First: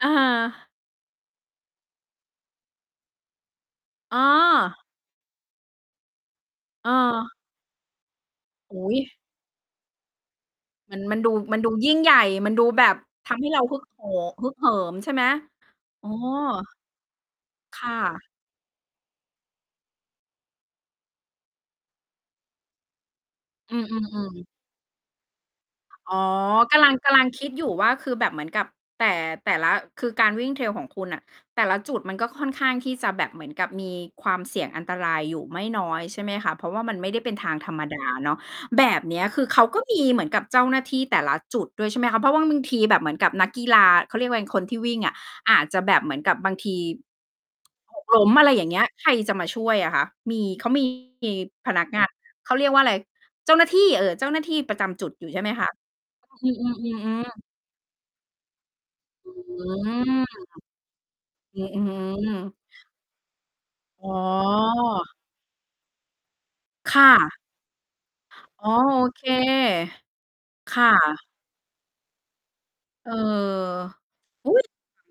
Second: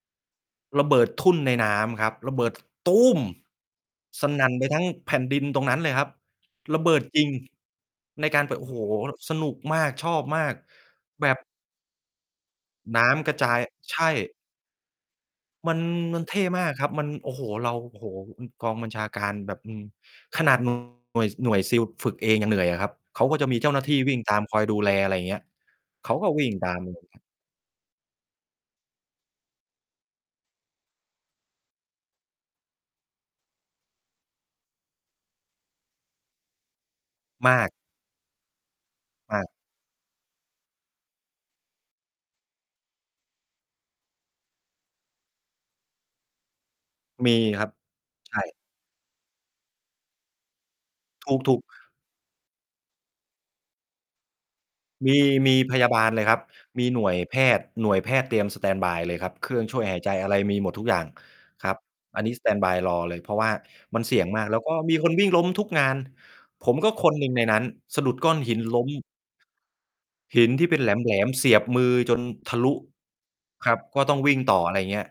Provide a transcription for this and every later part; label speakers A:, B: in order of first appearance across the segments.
A: อา
B: ระเบิดทุ่นในน้ำครับ ระเบิด
A: อ๋
B: สนั่นไป
A: อ
B: ทั้งแผ่นดินตรงนั้นเลยครับ ระเ
A: อ
B: บ
A: ้
B: ิดจริง
A: อ
B: ในการเปอะ โอ้
A: โอ
B: โฮ!
A: ้โฮ!
B: สนุกมาก ชอบมาก
A: เหมือน มัน
B: แบ
A: ดู
B: บ
A: มันดูยิ่งใหญ่ มันดูแบบ
B: น้
A: ท
B: ำกระ
A: ำให
B: จ
A: ้
B: า
A: เร
B: ย
A: าฮึก
B: ใช
A: โห
B: ่
A: ฮึกเหิม ใช่ไหม
B: มัน
A: อ้อ
B: มันเท่มากครับ มัน โอ้โฮ! เรา
A: ค่
B: โอ้โฮ!
A: ะ
B: อือ กองบัญชาการแบบ อืม ขนาด หน่วย หน่วย SEAL ฝ ฝึกเองยังเหนื่อยอะครับ เขาก็จะมีเจ้า
A: อื
B: หน้
A: อ
B: าที่ว
A: ๆ อ
B: ิ่
A: ื
B: งตาม
A: ม
B: คอยดูแล อะไรเงี้ย เข
A: อ๋อ
B: าก็วิ่งตา
A: ก
B: ม
A: ำลัง กำลังคิดอยู่ว่า คือแบบเหมือนกับ แต่ แต่ละ คือการวิ่ง trail ของคุณน่ะ แต่ละจุดมันก็ค่อนข้างที่จะแบบเหมือนกับมีความเสี่ยงอันตรายอยู่ไม่น้อยใช่ไหมคะ? เพราะว่ามันไม่ได้เป็นท
B: ม
A: าง
B: า
A: ธ
B: ก
A: รรมดาเนาะ แบบเนี้ย
B: ม
A: ค
B: า
A: ื
B: ก
A: อเขาก็มีเหมือนกับเจ้าหน้าที่แต่ละจุดด้วยใช่ไหมคะ? เพราะว่าบางทีแบบเหมือนกับนักกีฬา เขาเรียกว่าอะไร คนที่วิ่งอะ อาจจะแบบเหมือนกับบางที
B: มีครับ
A: หก ล้ม
B: ใช
A: อะไร
B: ่
A: อย่างเงี้ย ใครจะมาช่วยอะคะ? มี เขา มี ทีม
B: ถูก ๆ
A: พนักงาน เขาเรียกว่าอะไร เจ้าหน้าที่ เออ เจ้าหน้าที่ประจำจุ
B: ม
A: ด
B: ี
A: อยู่ใช่ไห
B: ม
A: ม
B: ี
A: คะ?
B: พยาบาลเลยครับ
A: อื
B: มีหน่วย
A: ม ๆ
B: แพ
A: ๆ ๆ
B: ทย์ หน่วยแพทย์เตรียมสแตนด์บายเลยค
A: อ
B: ร
A: ื
B: ับ เครื่อ
A: ม
B: งช่วยหายใจ อะไรมีหมดทุกอย่าง
A: อ
B: ครับ
A: ือฮึ
B: อันนี้สแตนด์บายรอเลย เพราะว่ามัน
A: อ๋
B: เสี่ยงมาก แล้วก็มีคน
A: อ
B: วิ่งล้มทุกงาน ผมก็
A: ค่
B: คนหนึ่ง
A: ะ
B: ในนั้น สะดุดก้อนหิน
A: อ๋อ
B: ล้ม
A: โอเค
B: หินที่
A: ค
B: เป็น
A: ่
B: แหล
A: ะ
B: ม ๆ เสียบมือจนทะลุ
A: เออ
B: ครับ ก็ต้องวิ่ง
A: อุ๊
B: ต่อ
A: ย!
B: อะไรเงี้ย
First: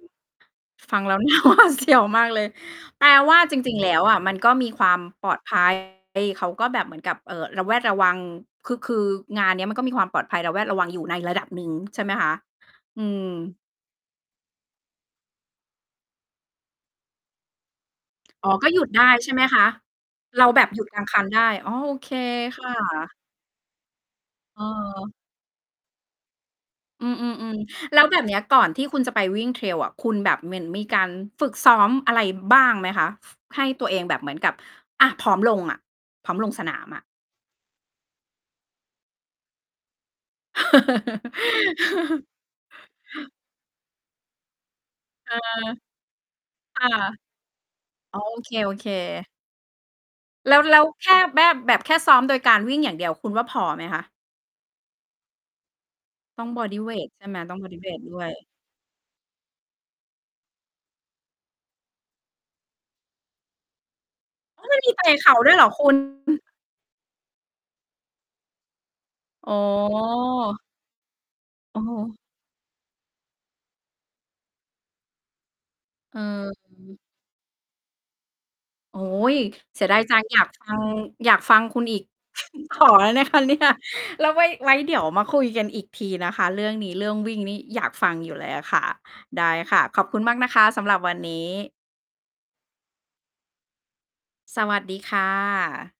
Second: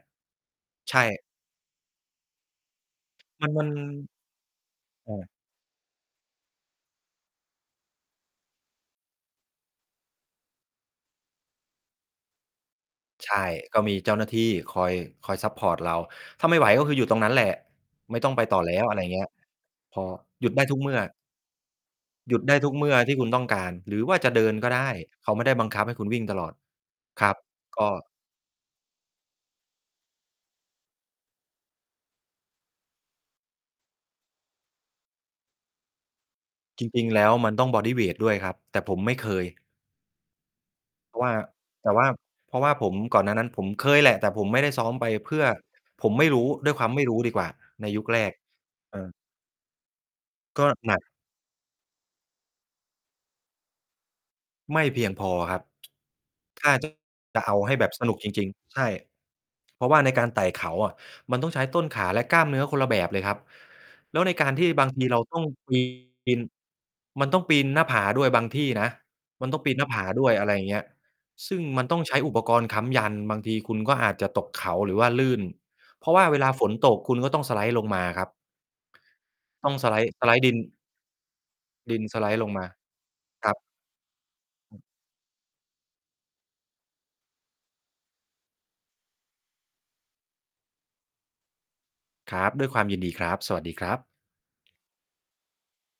A: ฟ
B: ใช
A: ัง ฟังแล
B: ่
A: ้ว น่าหวาดเสียว มากเลย แปลว่า
B: มัน
A: จ
B: มัน
A: ริง ๆ แล้วอะ มันก็มีความ
B: อา
A: ปลอด ภัย เขาก็แบบเหมือนกับ เอ่อ ระแวดระวัง คึ คืองานเนี้ยมันก็มีความปลอดภัย ระแวดระวังอยู่ในระดับหนึ่งใช่ไหมคะ? อืม
B: ใช่ ก็มีเจ้าหน้าที่ คอย คอยซัปพอร์ตเรา ถ้าไม่ไหวก็คือหยุดตรงนั้นแหละ ไม่ต้องไป
A: อ๋อ
B: ต่อ
A: ก็
B: แล
A: หย
B: ้
A: ุ
B: ว
A: ด
B: อะไ
A: ได
B: ร
A: ้
B: เงี้
A: ใช
B: ย
A: ่ไหมคะ?
B: พอ
A: เร
B: หย
A: า
B: ุด
A: แ
B: ไ
A: บ
B: ด้
A: บ
B: ทุ
A: ห
B: ก
A: ยุ
B: เ
A: ด
B: มื่
A: ก
B: อ
A: ลางคันได้ อ๋อ โอเค
B: หยุดได้
A: ค่
B: ทุกเมื่อท
A: ะ
B: ี่คุณต้องการ หรือว่าจะเดินก็ได้
A: เออ
B: เขาไม่ได้บังคับให้คุณวิ่งตลอด
A: อื
B: ครับ
A: ม ๆ
B: ก็
A: ๆ แล้วแบบเนี้ยก่อนที่คุณจะไปวิ่ง trail อะ คุณแบบเหมือนมีการฝึกซ้อมอะไรบ้างไหมคะ? ให้ตัวเองแบบเหมือนกับ อา พร้อมลงอะ พร้อมลงสนา
B: จ
A: มอ
B: ร
A: ะ
B: ิง ๆ แล้ว มันต้องบอดีเวตด้วยครับ แต่ผมไม่เคย เพราะว่า แต่ว่า เพราะว่าผม ก่อนหน้านั้นผมเคยแหละ แต่ผมไม่ได้ซ้อมไป
A: เอ
B: เพ
A: อ
B: ื่อ ผมไม่รู้ ด้วย
A: ค
B: คว
A: ่ะ
B: ามไม่รู้ดีกว่า ในยุค
A: อ๋
B: แ
A: อ
B: รก
A: โอเค
B: เออ
A: ๆ แล้
B: ก
A: ว
B: ็
A: แล้ว
B: หนัก
A: แค่แบ้บ แบบแค่ซ้อมโดยการวิ่งอย่างเดียว คุณว่าพอไหมคะ?
B: ไม่เพียงพอครับ
A: ต้องบ
B: ถ
A: อ
B: ้า
A: ดี
B: จ
A: เ
B: ะ
A: วตใช่ไหม?
B: จะเ
A: ต
B: อ
A: ้อ
B: า
A: งบอ
B: ให้
A: ดี
B: แ
A: เ
B: บ
A: ว
B: บ
A: ต
B: ส
A: ด
B: นุ
A: ้
B: ก
A: ว
B: จ
A: ย
B: ริง ๆ ใช่ เพราะว่าในการไต่เขาอะ มันต้องใช้ต้นขา และกล้ามเนื้อคนละแบบเลยครับ แล้วในการ
A: อ้
B: ท
A: อ
B: ี่
A: มัน
B: บา
A: ม
B: ง
A: ี
B: ท
A: ไต
B: ี
A: ่
B: เรา
A: เขา
B: ต้อง
A: ด้วยเหรอ
B: ป
A: ค
B: ีน
A: ุณ?
B: ปีน
A: อ
B: มันต้องปีนหน้าผาด้วยบางที่นะ มั
A: อ๋
B: นต้องปีนหน้าผาด้วย อะไร
A: อ
B: เงี้ย ซึ่ง
A: อ
B: ม
A: ะ
B: ัน
A: ฮ
B: ต้องใช
A: ะ
B: ้อุปกรณ์ค้ำยัน บางทีคุณก็อาจจะตกเขา หรือว่าลื่น เพราะ
A: เอ
B: ว
A: อ
B: ่าเวลาฝ
A: อ
B: น
A: ือฮ
B: ต
A: ึ
B: ก คุณก็ต้อง สไลด์ ลงมาครับ
A: โอ้โฮ!
B: ต้อง
A: เสี
B: ส
A: ยด
B: ไล
A: าย
B: ด์-
A: จั
B: ส
A: ง
B: ไล
A: อย
B: ด
A: า
B: ์ ด
A: ก
B: ิน
A: ฟัง อยากฟังคุณ
B: ด
A: อ
B: ิ
A: ี
B: น
A: ก
B: สไลด์ ลงมา
A: ขอได้นะคะ
B: คร
A: เน
B: ั
A: ี่
B: บ
A: ย แล้ว ไว้ ไว
B: อ
A: ้
B: ืม
A: เดี๋ยวมาคุยกันอีกทีนะคะเรื่องนี้ เรื่องวิ่งนี่อยากฟังอยู่เลยอะค่ะ ได้ค่ะ ขอบคุณมากนะคะสำหรับวันนี้
B: ครับ ด้วยความยินดีครับ สวัสดีครับ
A: สวัสดีค่ะ